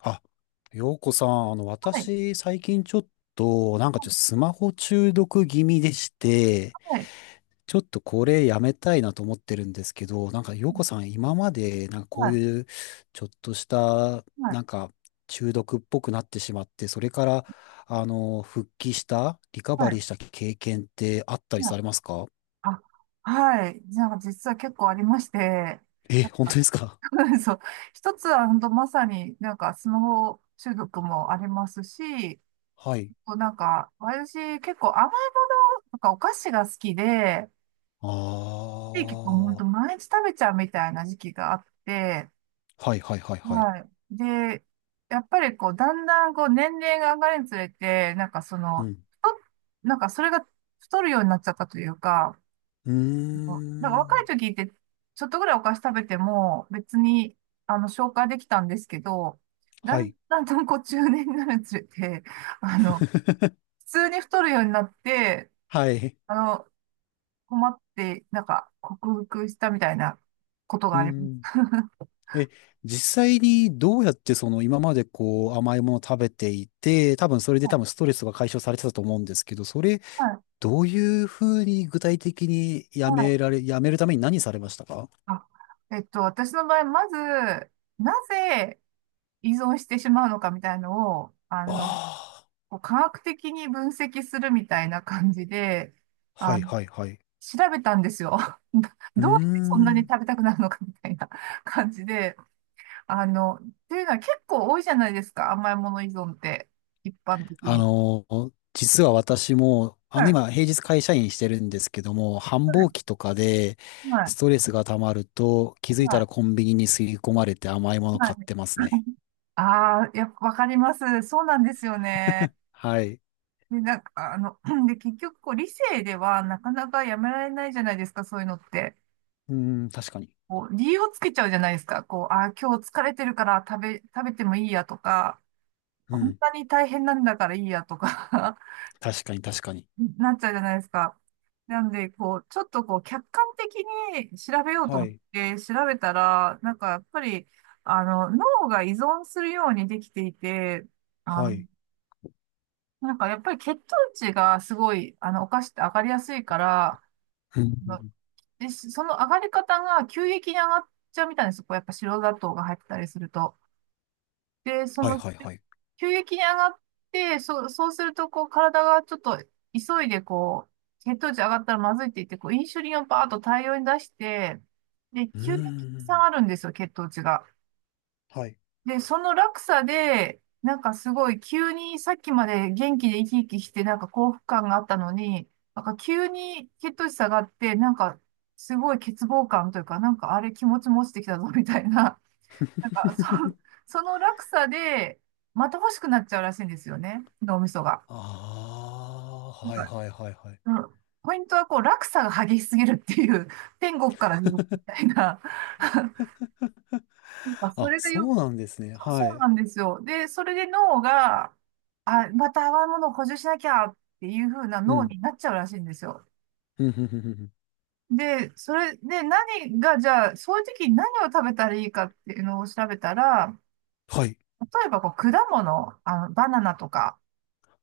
あ、ようこさん、はい、私、最近ちょっと、なんかちょっとスマホ中毒気味でして、はい、ちょっとこれやめたいなと思ってるんですけど、なんかようこさん、今まで、なんかこはうい、いう、ちょっとした、はい、なんか、中毒っぽくなってしまって、それから、復帰した、リカはバい、リーした経験ってあったりはい。されますか？あ、はい。じゃあ、実は結構ありまして、え、なん本当か、ですか？ そう、一つは本当まさにスマホ中毒もありますし、はい。私結構甘いものとかお菓子が好きで、あで結構あ、本当は毎日食べちゃうみたいな時期があって、いはいはいはい。はい。で、やっぱりこう、だんだんこう、年齢が上がるにつれて、うん。太っなんかそれが太るようになっちゃったというか、うー若いん。時って、ちょっとぐらいお菓子食べても、別に、消化できたんですけど、だはんい。だんとこう、中年になるにつれて、あの、普通に太るようになって、はい。あの、困って、克服したみたいなことがうありまん。す。え、実際にどうやってその今までこう甘いものを食べていて、多分それで 多分ストレスが解消されてたと思うんですけど、それはい。どういうふうに具体的にはい。やめるために何されましたか？あ私の場合、まず、なぜ依存してしまうのかみたいのを、あこう科学的に分析するみたいな感じで、あー、はあいの、はいはい。調べたんですよ。うーどどうしてそんなにん。食べたくなるのかみたいな感じで、あの、っていうのは結構多いじゃないですか、甘いもの依存って、一般的あに。の、実は私も、はい、今平日会社員してるんですけども、繁はい、忙期とかではい、ストレスが溜まると気づいはたい。らコンビニに吸い込まれて甘いも のは買っいてますね。ああ、やっぱわかります。そうなんですよね。はい。で、で、結局、こう、理性ではなかなかやめられないじゃないですか、そういうのって。うーん、確かに。こう、理由をつけちゃうじゃないですか。こう、あー、今日疲れてるから食べてもいいやとか、うこんん、なに大変なんだからいいやとか 確かに、確かに。なっちゃうじゃないですか。なんで、こう、ちょっとこう、客観的に調べようとは思っい、て調べたら、やっぱり、脳が依存するようにできていて、あはの、い。やっぱり血糖値がすごい、お菓子って上がりやすいから、うん、で、しその上がり方が急激に上がっちゃうみたいなんですよ。こう、やっぱ白砂糖が入ってたりすると。で、そはい、の、はい、はい。急激に上がって、そうすると、こう、体がちょっと急いで、こう、血糖値上がったらまずいって言って、こう、インシュリンをバーッと大量に出して、で、うー急激に下ん、がるんですよ、血糖値が。はい。で、その落差で、なんかすごい急にさっきまで元気で生き生きしてなんか幸福感があったのに、なんか急に血糖値下がって、なんかすごい欠乏感というか、なんかあれ気持ちも落ちてきたぞみたいな、なんかそ、その落差でまた欲しくなっちゃうらしいんですよね、脳みそが。ああ、なんはい、か、はい、はい、はい。うんポイントはこう落差が激しすぎるっていう、天国から地獄みたいな、なんかそあ、れがそよ、うなんですね。そうそはうい。なんですよ。で、それで脳が、あ、また甘いものを補充しなきゃっていう風なう脳ん。になっちゃうらしいんですよ。うん、うん、うん、うんうんで、それで何が、じゃあ、そういう時に何を食べたらいいかっていうのを調べたら、はい。例えばこう果物、あの、バナナとか。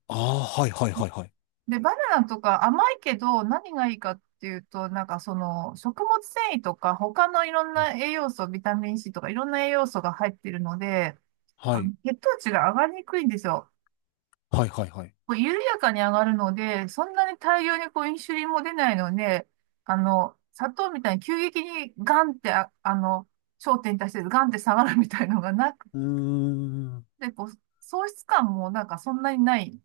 ああ、はい、はい、はい、はい。で、バナナとか甘いけど何がいいかっていうと、なんかその食物繊維とか他のいろんうんな栄養素、ビタミン C とかいろんな栄養素が入ってるので、はあのい、血糖値が上がりにくいんですよ。はい、はい、はい。こう緩やかに上がるので、そんなに大量にこうインシュリンも出ないので、砂糖みたいに急激にガンって、焦点に対してガンって下がるみたいのがなくうーん。て、こう、喪失感もなんかそんなにないん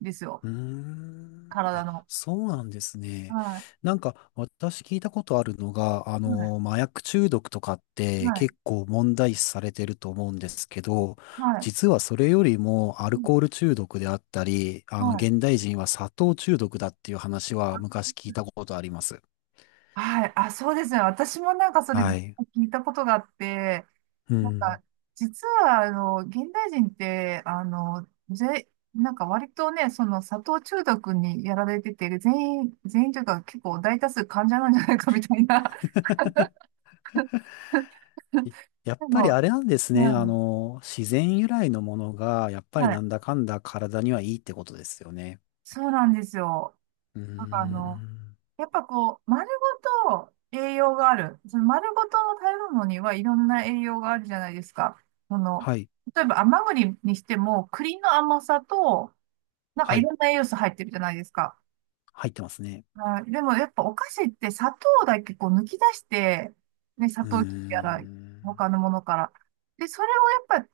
ですよ。うーん。体あ、の。そうなんですね。はなんか、私聞いたことあるのが、い。はい。麻薬中毒とかってはい。結構問題視されてると思うんですけど、はい。実はそれよりもアうルんコール中毒であったり、はい。現代人は砂糖中毒だっていう話はあ、昔聞いたことあります。はいあそうですね。私もなんかそれは聞い。いたことがあって、うなんん。か、実は、現代人って、あの、ぜ、なんか割とね、その砂糖中毒にやられてて、全員というか結構大多数患者なんじゃないかみたいな。いやっでぱりも、あれなんですね。うん自然由来のものが、やっぱりはない、んだかんだ体にはいいってことですよね。そうなんですよ。うーなんかあの、ん。やっぱこう、丸ごと栄養がある。その丸ごとの食べ物にはいろんな栄養があるじゃないですか。その、はい。例えば甘栗にしても、栗の甘さと、なんかはいい。ろんな栄養素入ってるじゃないですか。入ってますね。はい。でもやっぱお菓子って砂糖だけこう抜き出して、ね、砂うー糖切りやらん。他のものから。で、それをやっぱ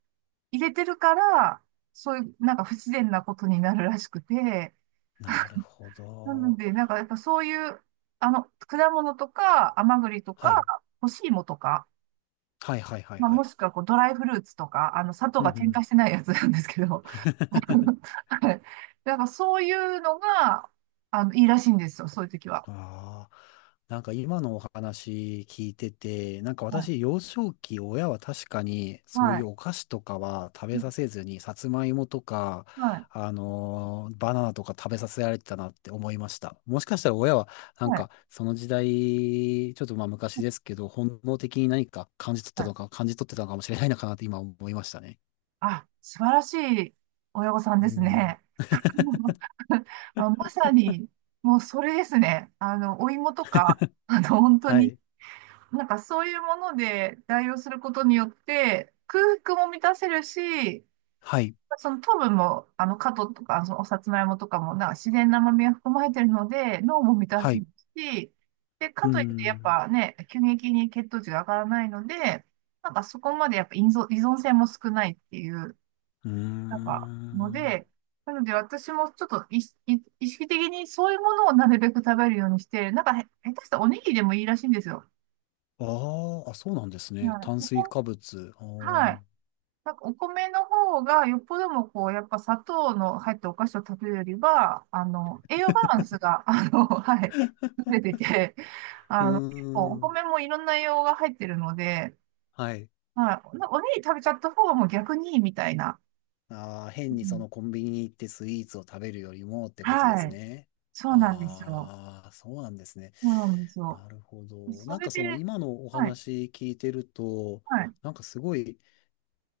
入れてるから、そういうなんか不自然なことになるらしくて、なるほなのど。でなんかやっぱそういう、果物とか甘栗とかはい。干し芋とか、はいはいはいまあ、はもい。しくはこうドライフルーツとか、砂糖うんうがんう添ん 加してないやつなんですけど、はい。なんかそういうのが、いいらしいんですよ、そういう時は。ああ、なんか今のお話聞いてて、なんかは私、い。幼少期、親は確かにそうはいうい。お菓子とかは食うべんさせずに、さつまいもとか、はい。バナナとか食べさせられてたなって思いました。もしかしたら親は、なんはい。かその時代、ちょっとまあ昔ですけど、本能的に何かはい感じ取ってたのかもしれないのかなって今思いましたね。あ、素晴らしい親御さんでうすん。ね。あ、まさに、もうそれですね。お芋とか、本当はに、い。なんかそういうもので代用することによって、空腹も満たせるし、はい。その糖分も、カトとか、そのおさつまいもとかも、なんか自然な甘みが含まれてるので、脳も満たはすい。し、で、かうーといって、やっん。ぱね、急激に血糖値が上がらないので、なんかそこまでやっぱ依存性も少ないっていう、うーなんか、のん。で、なので私もちょっと意識的にそういうものをなるべく食べるようにして、なんかへ、下手したらおにぎりでもいいらしいんですよ。ああ、あ、そうなんですね。はい。炭こ水こ化物。あはーいなんかお米の方がよっぽどもこう、やっぱ砂糖の入ったお菓子を食べるよりは、栄養バランスが、はい、優れてて、うー結構おん。米もいろんな栄養が入ってるので、はい。はい、おにぎり食べちゃった方がもう逆にいいみたいな。ああ、う変にそん、のコンビニに行ってスイーツを食べるよりもってことではすい。ね。そうなんですよ。ああ、そうなんですね。そうなんですよ。なるほど。そなんれかで、その今のおはい、話聞いてると、はい、なんかすごい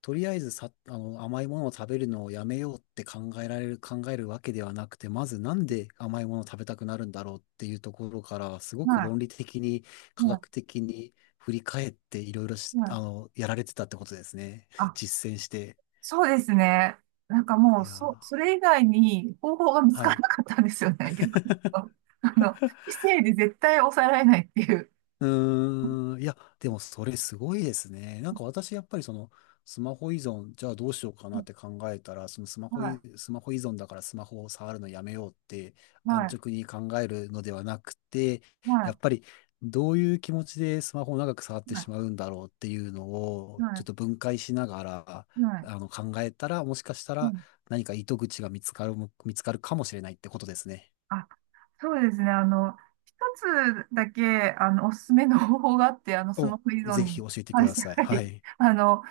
とりあえずさ、甘いものを食べるのをやめようって考えるわけではなくて、まずなんで甘いものを食べたくなるんだろうっていうところから、すごくは論理的に、い、科は学的に振り返っていろいろし、い、はあい。の、やられてたってことですね。あ実践して。そうですね。なんかもいう、やそ、そー、れ以外に方法が見つはからい。なかったんですよね、逆に言うと。あの、異性で絶対抑えられないっていう。うーん、いや、でもそれすごいですね。なんか私、やっぱりその、スマホ依存、じゃあどうしようかなって考えたら、そのはい、スマホ依存だからスマホを触るのやめようっては安い、直に考えるのではなくて、はやい、っぱりどういう気持ちでスマホを長く触ってしはまうんだろうっていうのい、を、はちょっい、と分解しながら、はい。考えたら、もしかしたはらい何か糸口が見つかるかもしれないってことですね。あ、そうですね。一つだけ、おすすめの方法があって、スマお、ホ依存ぜひに教えてく関だして、さい。ははい。い。あの、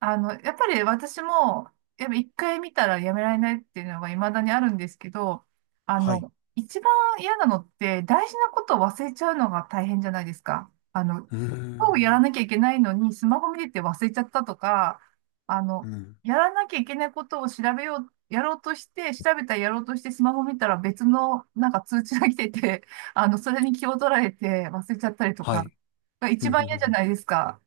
やっぱり私も、やっぱ一回見たらやめられないっていうのが未だにあるんですけど、はい。一番嫌なのって、大事なことを忘れちゃうのが大変じゃないですか。うー今日やらん。なきゃいけないのに、スマホ見てて忘れちゃったとか、あうの、ん。やらなきゃいけないことを調べよう、やろうとして、調べたらやろうとして、スマホ見たら別のなんか通知が来てて、それに気を取られて忘れちゃったりとはか、い。が う一んうん番うん嫌じゃふんないですか。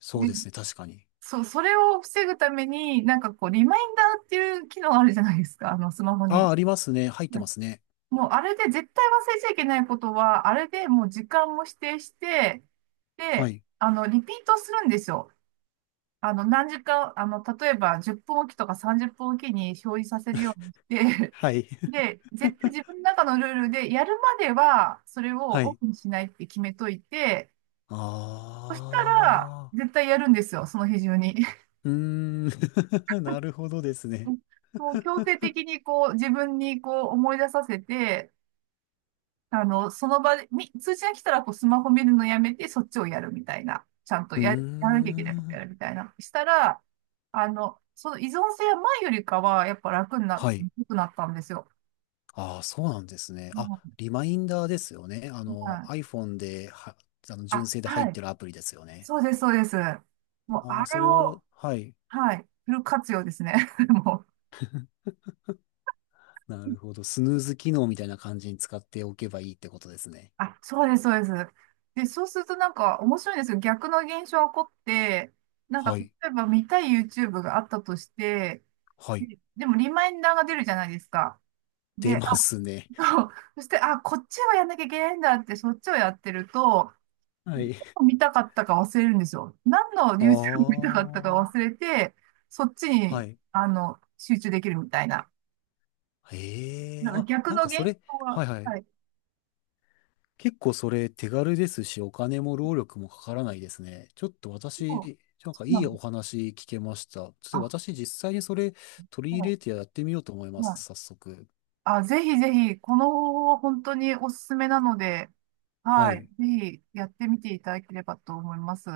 そうですね、確かに。そう、それを防ぐために、なんかこう、リマインダーっていう機能あるじゃないですか、あの、スマホああ、に。ありますね。入ってはまいすね。もう、あれで絶対忘れちゃいけないことは、あれでもう時間も指定して、はで、い。リピートするんですよ。あの、何時間、あの、例えば10分おきとか30分おきに表示させるようにして、はい。で、絶対自分の中のルールで、やるまでは、それをはオい。フにしないって決めといて、あそしたら、あ。絶対やるんですよ、その日中に。うーん。なるほどですね。もう強 制的にこう自分にこう思い出させて、あの、その場で、み、通知が来たらこうスマホ見るのやめてそっちをやるみたいな。ちゃんとうーや、やらなきゃいけないことん。やるみたいな。したら、その依存性は前よりかはやっぱ楽にな、はい。良くなったんですよ。ああ、そうなんですね。もあ、う、リマインダーですよね。はい。iPhone では、純あ、正で入っはい。てるアプリですよね。そうです、そうです。もうあああ、れそれを、を、はい。はい。フル活用ですね。もう。なるほど。スヌーズ機能みたいな感じに使っておけばいいってことですね。あ、そうです、そうです。で、そうするとなんか面白いんですよ。逆の現象が起こって、なんかはい。例えば見たい YouTube があったとして、はい。ででもリマインダーが出るじゃないですか。出で、あますね。と、そして、あ、こっちはやんなきゃいけないんだって、そっちをやってると、はい。見たかったか忘れるんですよ。何の あ YouTube 見たかったか忘あ、れて、そっちはに、い。集中できるみたいな。えなえ、んかあ、逆なんのか現それ、象が、はいははい。い。結構それ手軽ですし、お金も労力もかからないですね。ちょっとそう、私、なんそかういないの。お話聞けました。ちょっとあ、私実際にそれ取り入れそてやってみようと思います、う。早速。あ、ぜひぜひ、この方法は本当におすすめなので、ははい。い。ぜひやってみていただければと思います。